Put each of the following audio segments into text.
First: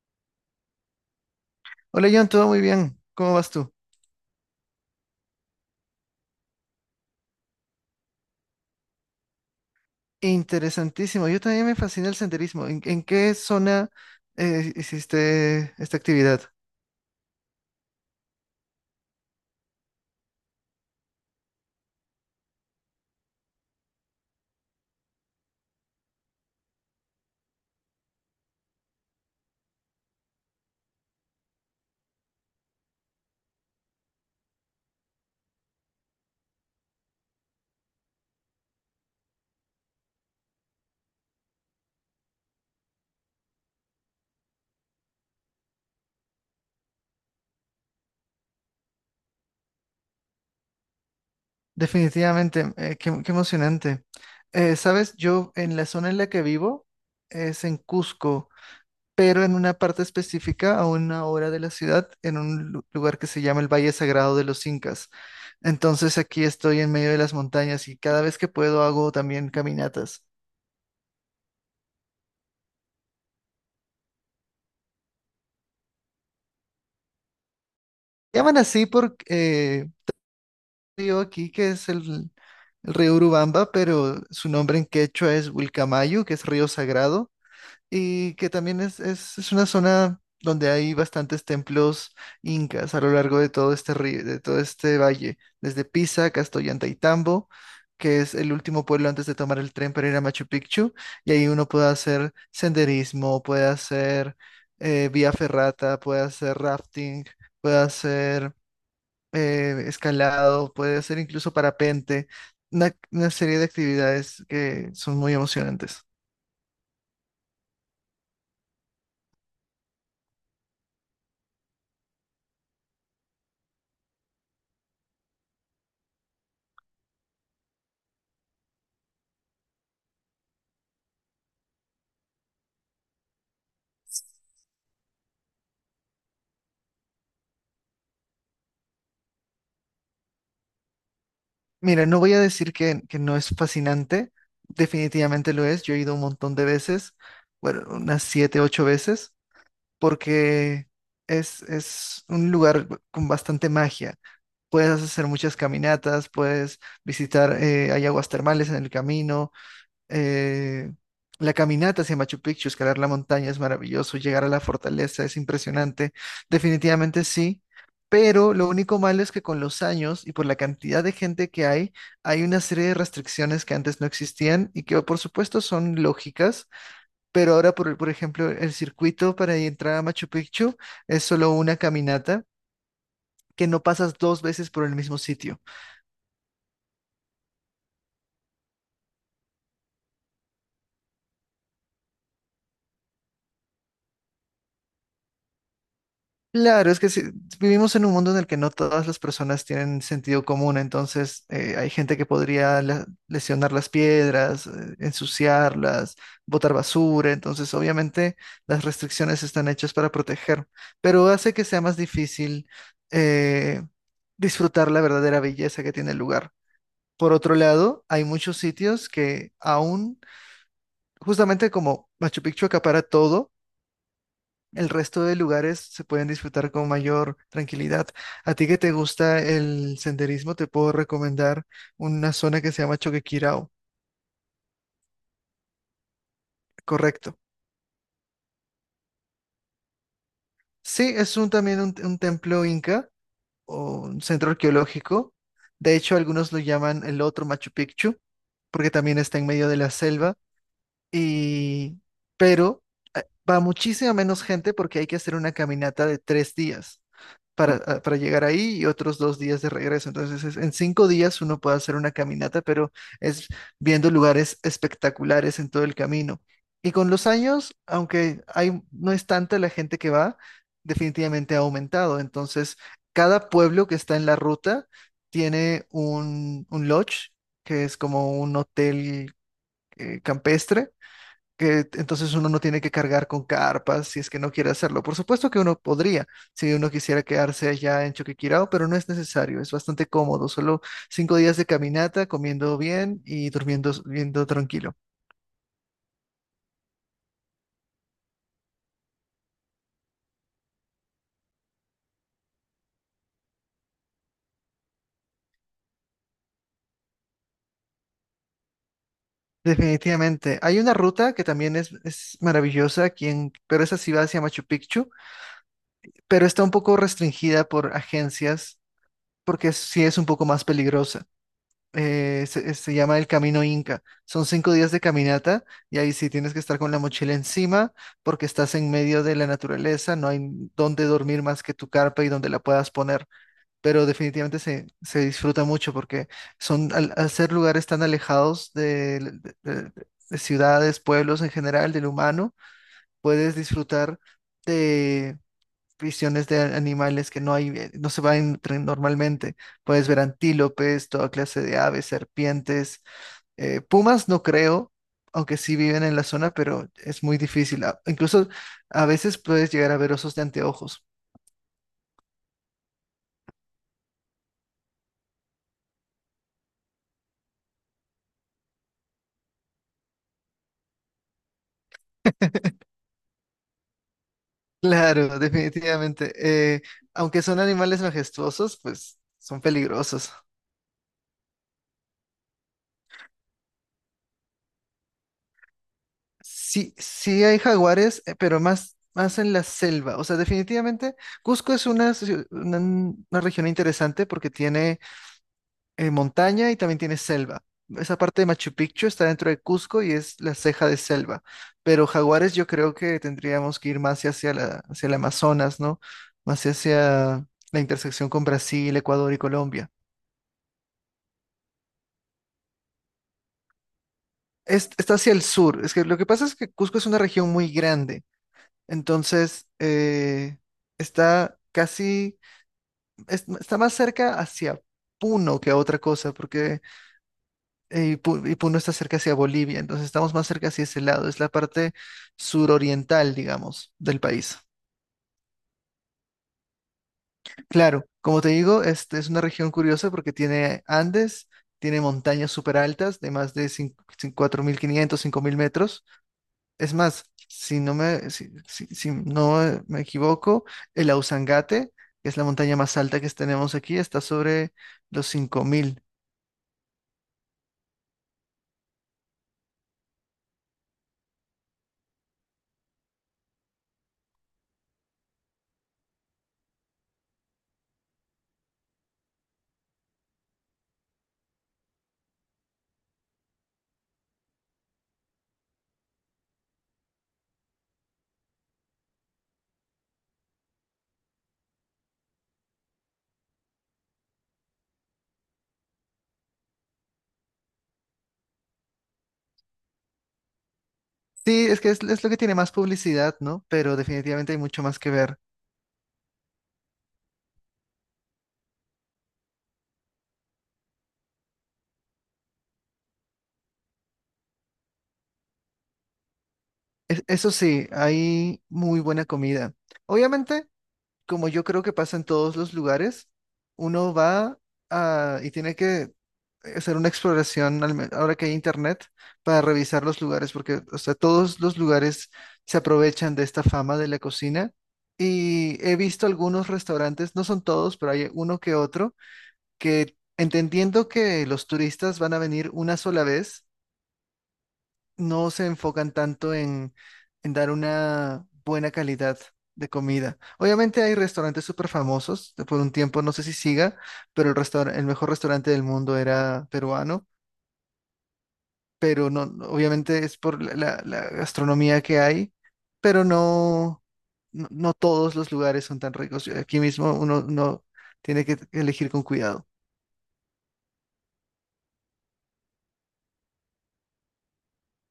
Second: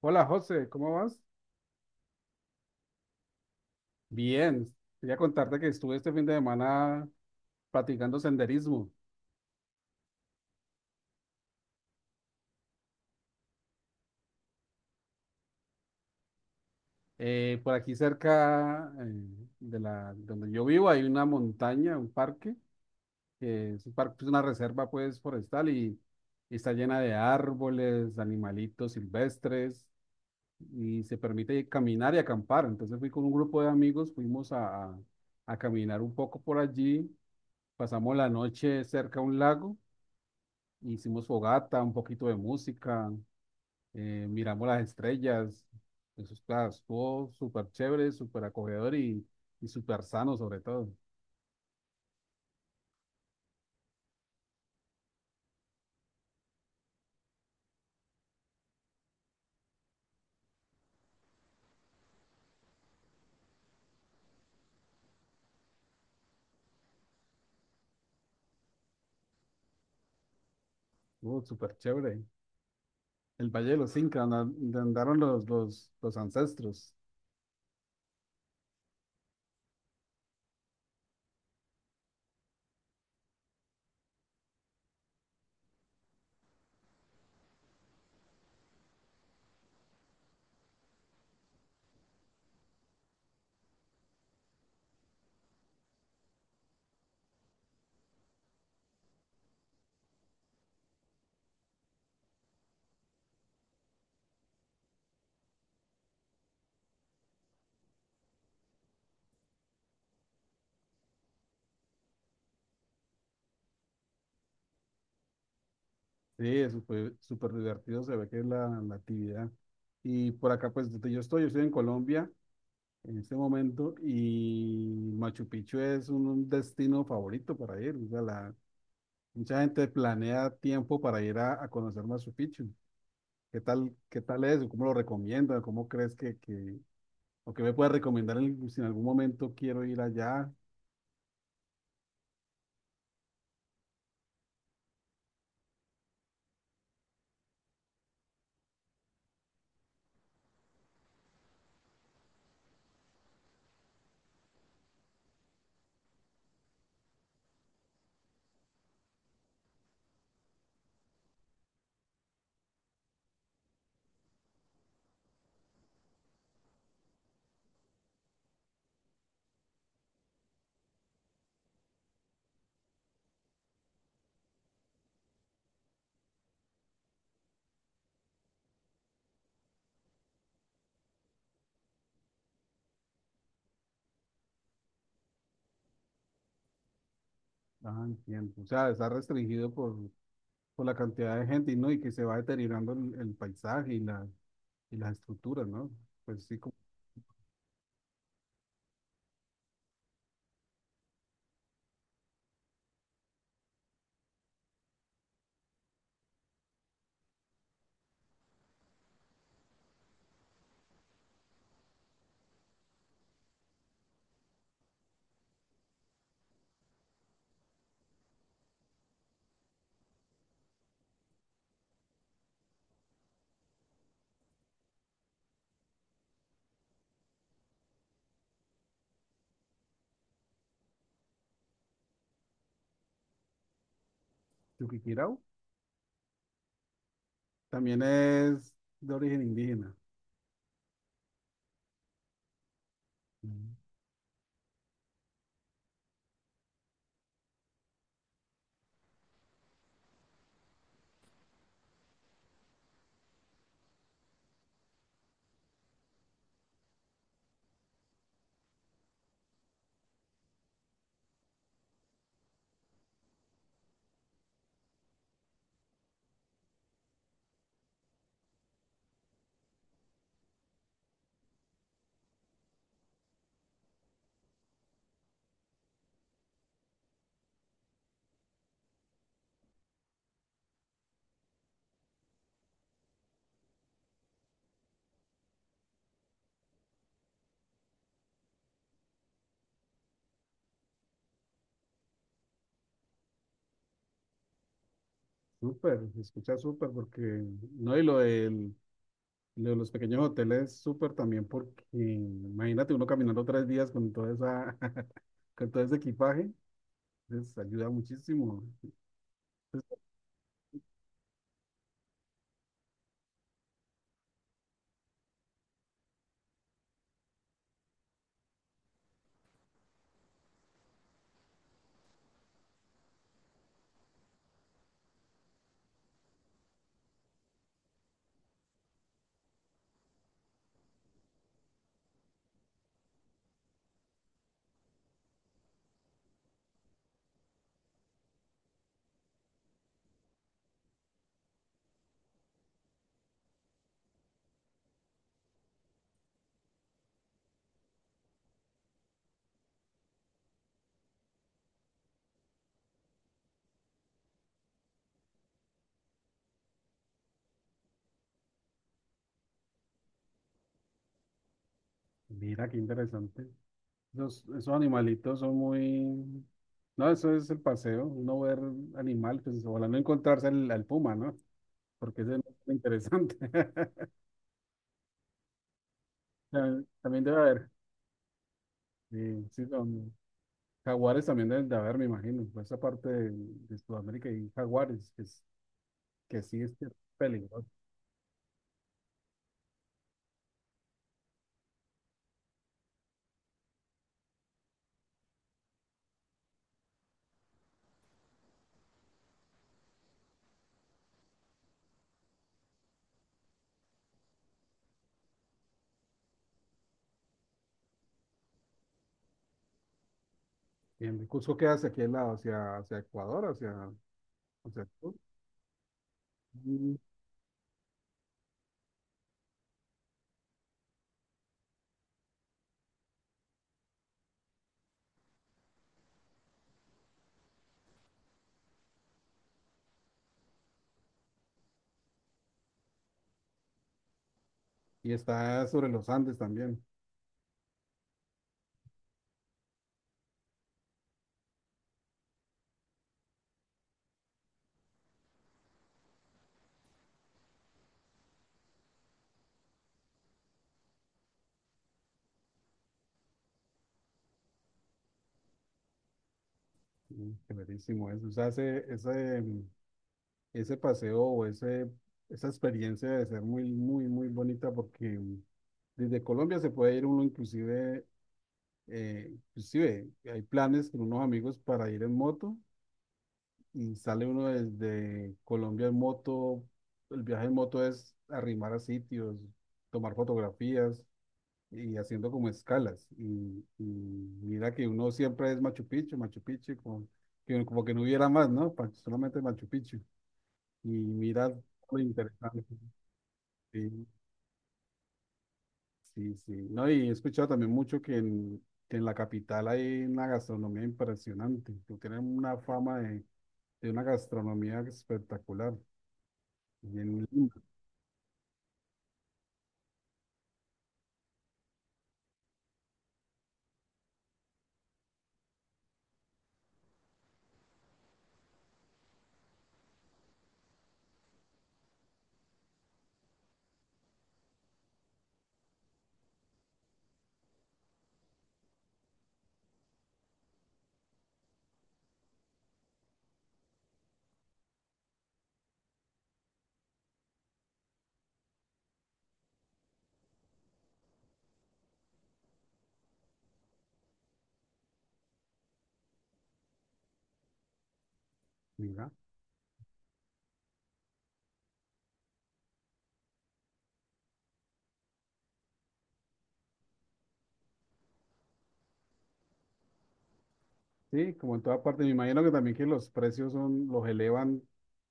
Hola José, ¿cómo vas? Hola John, todo muy bien. ¿Cómo vas tú? Bien, quería contarte que estuve este fin de semana practicando senderismo. Interesantísimo. Yo también me fascina el senderismo. ¿En qué zona hiciste esta actividad? Por aquí cerca donde yo vivo hay una montaña, un parque, es una reserva pues forestal y está llena de árboles, animalitos silvestres y se permite caminar y acampar. Entonces fui con un grupo de amigos, fuimos a caminar un poco por allí, pasamos la noche cerca a un lago. Hicimos fogata, un poquito de música, miramos las estrellas. Eso estuvo súper chévere, súper acogedor y súper sano sobre todo. Definitivamente, qué emocionante. Sabes, yo en la zona en la que vivo es en Cusco, pero en una parte específica, a una hora de la ciudad, en un lugar que se llama el Valle Sagrado de los Incas. Entonces aquí estoy en medio de las montañas y cada vez que puedo hago también caminatas. Estuvo súper chévere. El Valle de los Incas, donde donde andaron los ancestros. Llaman así porque río aquí que es el río Urubamba, pero su nombre en quechua es Wilcamayu, que es río sagrado, y que también es una zona donde hay bastantes templos incas a lo largo de todo este río, de todo este valle, desde Pisa, Castoyantaytambo, que es el último pueblo antes de tomar el tren para ir a Machu Picchu, y ahí uno puede hacer senderismo, puede hacer vía ferrata, puede hacer rafting, puede hacer escalado, puede hacer incluso parapente, una serie de actividades que son muy emocionantes. Sí, eso fue súper divertido, se ve que es la actividad. Y por acá, pues donde yo estoy en Colombia en este momento, y Machu Picchu es un destino favorito para ir. O sea, mucha gente planea tiempo para ir a conocer Machu Picchu. ¿Qué tal es? ¿Cómo lo recomiendas? ¿Cómo crees o qué me puedes recomendar si en algún momento quiero ir allá? Mira, no voy a decir que no es fascinante, definitivamente lo es. Yo he ido un montón de veces, bueno, unas siete, ocho veces, porque es un lugar con bastante magia. Puedes hacer muchas caminatas, puedes visitar, hay aguas termales en el camino. eh, la caminata hacia Machu Picchu, escalar la montaña es maravilloso, llegar a la fortaleza es impresionante, definitivamente sí, pero lo único malo es que con los años y por la cantidad de gente que hay una serie de restricciones que antes no existían y que por supuesto son lógicas, pero ahora por ejemplo el circuito para entrar a Machu Picchu es solo una caminata que no pasas dos veces por el mismo sitio. Ah, entiendo. O sea, está restringido por la cantidad de gente, y ¿no? Y que se va deteriorando el paisaje, y las estructuras, ¿no? Pues sí, como Claro, es que sí, vivimos en un mundo en el que no todas las personas tienen sentido común, entonces hay gente que podría lesionar las piedras, ensuciarlas, botar basura. Entonces obviamente las restricciones están hechas para proteger, pero hace que sea más difícil eh, disfrutar la verdadera belleza que tiene el lugar. Por otro lado, hay muchos sitios que aún, justamente como Machu Picchu acapara todo, el resto de lugares se pueden disfrutar con mayor tranquilidad. A ti que te gusta el senderismo, te puedo recomendar una zona que se llama Choquequirao. Chuquicirao Correcto. también es de origen indígena. Sí, es un, también un, templo inca Mm. o un centro arqueológico. De hecho, algunos lo llaman el otro Machu Picchu, porque también está en medio de la selva. Y, pero va muchísima menos gente porque hay que hacer una caminata de 3 días. Para llegar ahí y otros 2 días de regreso. Entonces, en 5 días uno puede hacer una caminata, pero es viendo lugares espectaculares en todo el camino. Y con los años, aunque hay, no es tanta la gente que va, definitivamente ha aumentado. Entonces, cada pueblo que está en la ruta tiene un, lodge, que es como un hotel, campestre, que entonces uno no tiene que cargar con carpas si es que no quiere hacerlo. Por supuesto que uno podría, si uno quisiera quedarse allá en Choquequirao, pero no es necesario, es bastante cómodo, solo 5 días de caminata, comiendo bien y durmiendo tranquilo. Súper, se escucha súper porque, no, y lo de los pequeños hoteles, súper también porque imagínate uno caminando 3 días con toda con todo ese equipaje, les ayuda muchísimo. Entonces, Definitivamente. Hay una ruta que también es maravillosa aquí pero esa sí va hacia Machu Picchu, pero está un poco restringida por agencias porque sí es un poco más peligrosa. Se llama el Camino Inca. Son 5 días de caminata y ahí sí tienes que estar con la mochila encima porque estás en medio de la naturaleza, no hay dónde dormir más que tu carpa y donde la puedas poner, pero definitivamente se disfruta mucho porque al ser lugares tan alejados de ciudades, pueblos en general, del humano, puedes disfrutar visiones de animales que no hay, no se van normalmente. Puedes ver antílopes, toda clase de aves, serpientes, pumas no creo, aunque sí viven en la zona, pero es muy difícil. Incluso a veces puedes llegar a ver osos de anteojos. mira qué interesante. Esos animalitos son muy. No, eso es el paseo, uno ver animal, pues ojalá no encontrarse al puma, ¿no? Porque ese no es tan interesante. Claro, definitivamente. Eh, También también debe aunque son haber, animales majestuosos, pues sí, son sí, peligrosos. jaguares también deben de haber, me imagino, por esa parte de Sudamérica y jaguares, que sí es Sí, sí hay peligroso. jaguares, pero más en la selva. O sea, definitivamente Cusco es una, ciu- una región interesante porque tiene, montaña y también tiene selva. Esa parte de Machu Picchu está dentro de Cusco y es la ceja de selva. Pero jaguares yo creo que tendríamos que ir más hacia el Amazonas, ¿no? Más hacia la intersección con Brasil, Ecuador y Colombia. Bien, Cusco queda hacia aquel lado, hacia Ecuador, hacia el sur. Está hacia el sur. Es que lo que pasa es que Mm. Cusco es una región muy grande. Entonces, está está más cerca hacia Puno que a otra cosa, porque Puno está cerca hacia Bolivia, entonces estamos más cerca hacia ese lado, es la parte suroriental, digamos, del país. Y está sobre los Andes también. Claro, como te digo, este es una región curiosa porque tiene Andes, tiene montañas súper altas de más de 4.500, 5.000 metros. Es más, si no me equivoco, el Ausangate, que es la montaña más alta que tenemos aquí, está sobre los 5.000. Qué eso. O sea, ese paseo o esa experiencia debe ser muy, muy, muy bonita porque desde Colombia se puede ir uno inclusive, inclusive hay planes con unos amigos para ir en moto, y sale uno desde Colombia en moto. El viaje en moto es arrimar a sitios, tomar fotografías y haciendo como escalas. Y mira que uno siempre es Machu Picchu, Machu Picchu, como que no hubiera más, ¿no? Solamente Machu Picchu. Y mira Sí, es que lo es lo que tiene interesante. más publicidad, ¿no? Pero Sí, definitivamente hay mucho más que ver. sí, sí. No, y he escuchado también mucho que en la capital hay una gastronomía impresionante, que tienen una fama de una gastronomía espectacular, bien Eso linda, sí, hay muy buena comida. Obviamente, como yo creo que pasa en todos los lugares, uno va y tiene que hacer una exploración, ahora que hay internet, para revisar los lugares, porque o sea, todos los lugares se aprovechan de esta fama de la cocina. Y he visto algunos restaurantes, no son todos, pero hay uno que otro, que entendiendo que los turistas van a venir una sola vez, no se enfocan tanto en dar una buena calidad de comida. Obviamente hay restaurantes súper famosos. De por un tiempo no sé si siga, pero el mejor restaurante del mundo era peruano, mira. pero no, no, obviamente es por la gastronomía que hay, pero no, no, no todos los lugares son tan ricos. Aquí mismo uno tiene que elegir con cuidado. Sí, como en toda parte, me imagino que también que los precios los elevan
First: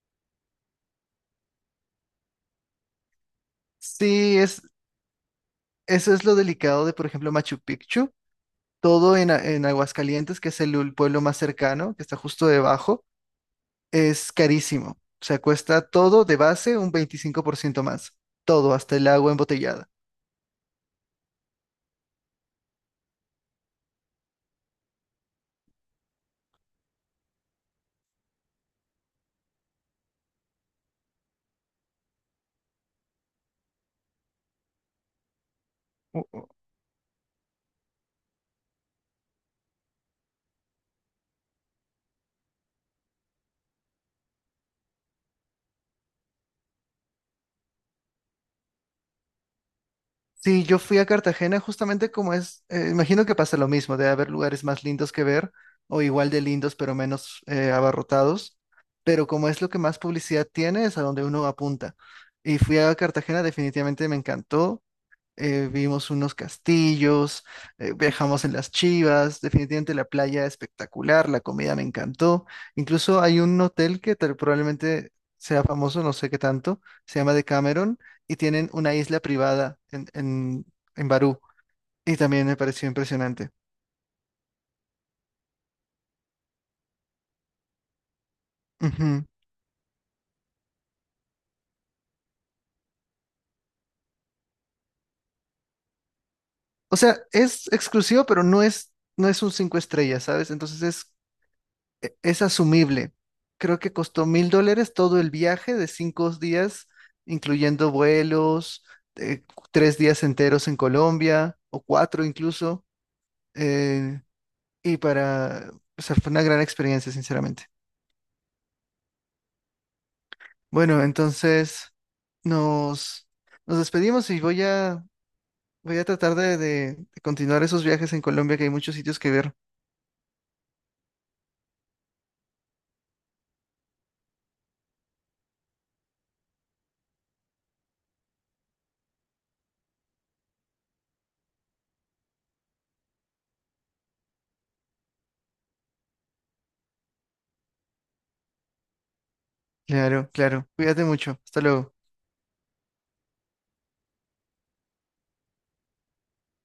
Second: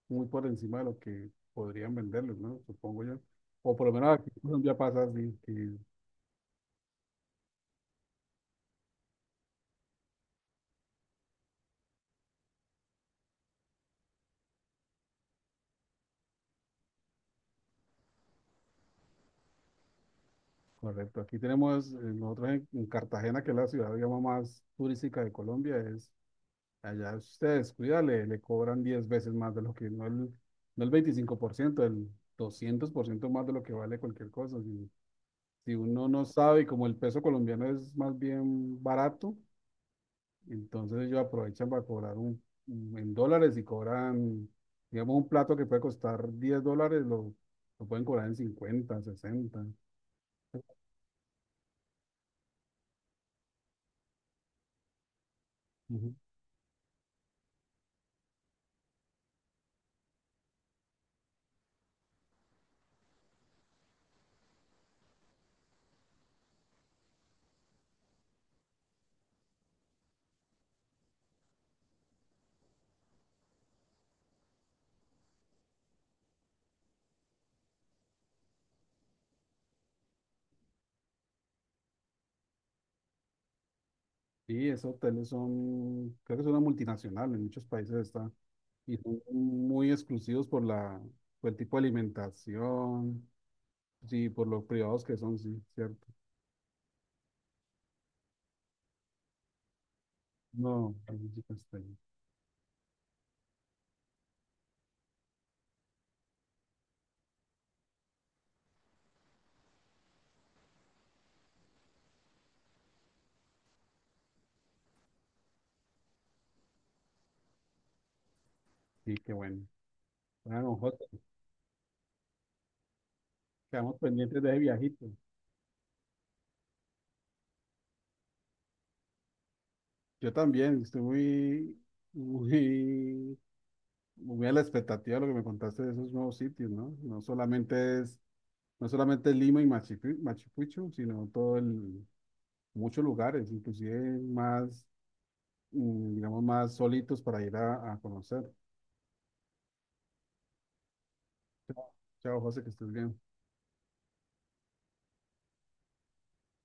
muy por encima de lo que podrían venderlos, ¿no? Supongo yo. O por lo menos aquí Sí, en Colombia pasa así, eso es lo delicado de, por ejemplo, Machu Picchu. Todo en Aguascalientes, que es el pueblo más cercano, que está justo debajo, es carísimo. O sea, cuesta todo de base un 25% más. Todo, hasta el agua embotellada. correcto. Aquí tenemos, nosotros en Cartagena, que es la ciudad, digamos, más turística de Colombia, allá si usted descuida, le cobran 10 veces más de lo que, no el, no el 25%, el 200% más de lo que vale cualquier cosa. Si, si uno no sabe, y como el peso colombiano es más bien barato. Entonces ellos aprovechan para cobrar en dólares y cobran, digamos, un plato que puede costar $10, lo pueden cobrar en 50, 60. Sí, yo fui a Cartagena justamente, como imagino que pasa lo mismo, debe haber lugares más lindos que ver o Ujú. igual de lindos pero menos, abarrotados, pero como es lo que más publicidad tiene es a donde uno apunta. Y fui a Cartagena, definitivamente me encantó. Vimos unos castillos, viajamos en las chivas, definitivamente la playa espectacular, la comida me encantó. Incluso hay un hotel que probablemente sea famoso, no sé qué tanto, se llama Decameron y tienen una isla privada en Barú, y también me pareció impresionante. Y esos hoteles son, creo que son una multinacional, en muchos países está, y son Ujú. muy exclusivos por por el tipo de alimentación, sí, por los privados que son, sí, cierto. O sea, es exclusivo, pero no es un cinco estrellas, ¿sabes? Entonces No, es ahí sí que está ahí. e- es asumible. Creo que costó $1,000 todo el viaje de 5 días, incluyendo vuelos, eh, 3 días enteros en Colombia o cuatro incluso. eh, y o sea, fue una gran experiencia, sinceramente. Sí, qué bueno. Bueno, Bueno, José, entonces nos, nos quedamos despedimos y pendientes de ese voy a, viajito. voy a tratar de continuar esos viajes en Colombia, que hay muchos sitios que ver. Yo también, estoy muy, muy muy a la expectativa de lo que me contaste de esos nuevos sitios, ¿no? No solamente es Lima y Machu Picchu, Machu Picchu, sino muchos lugares, inclusive más, digamos, más solitos para ir a conocer. Claro, claro. Cuídate mucho. Hasta luego. Chao, José, que estés bien.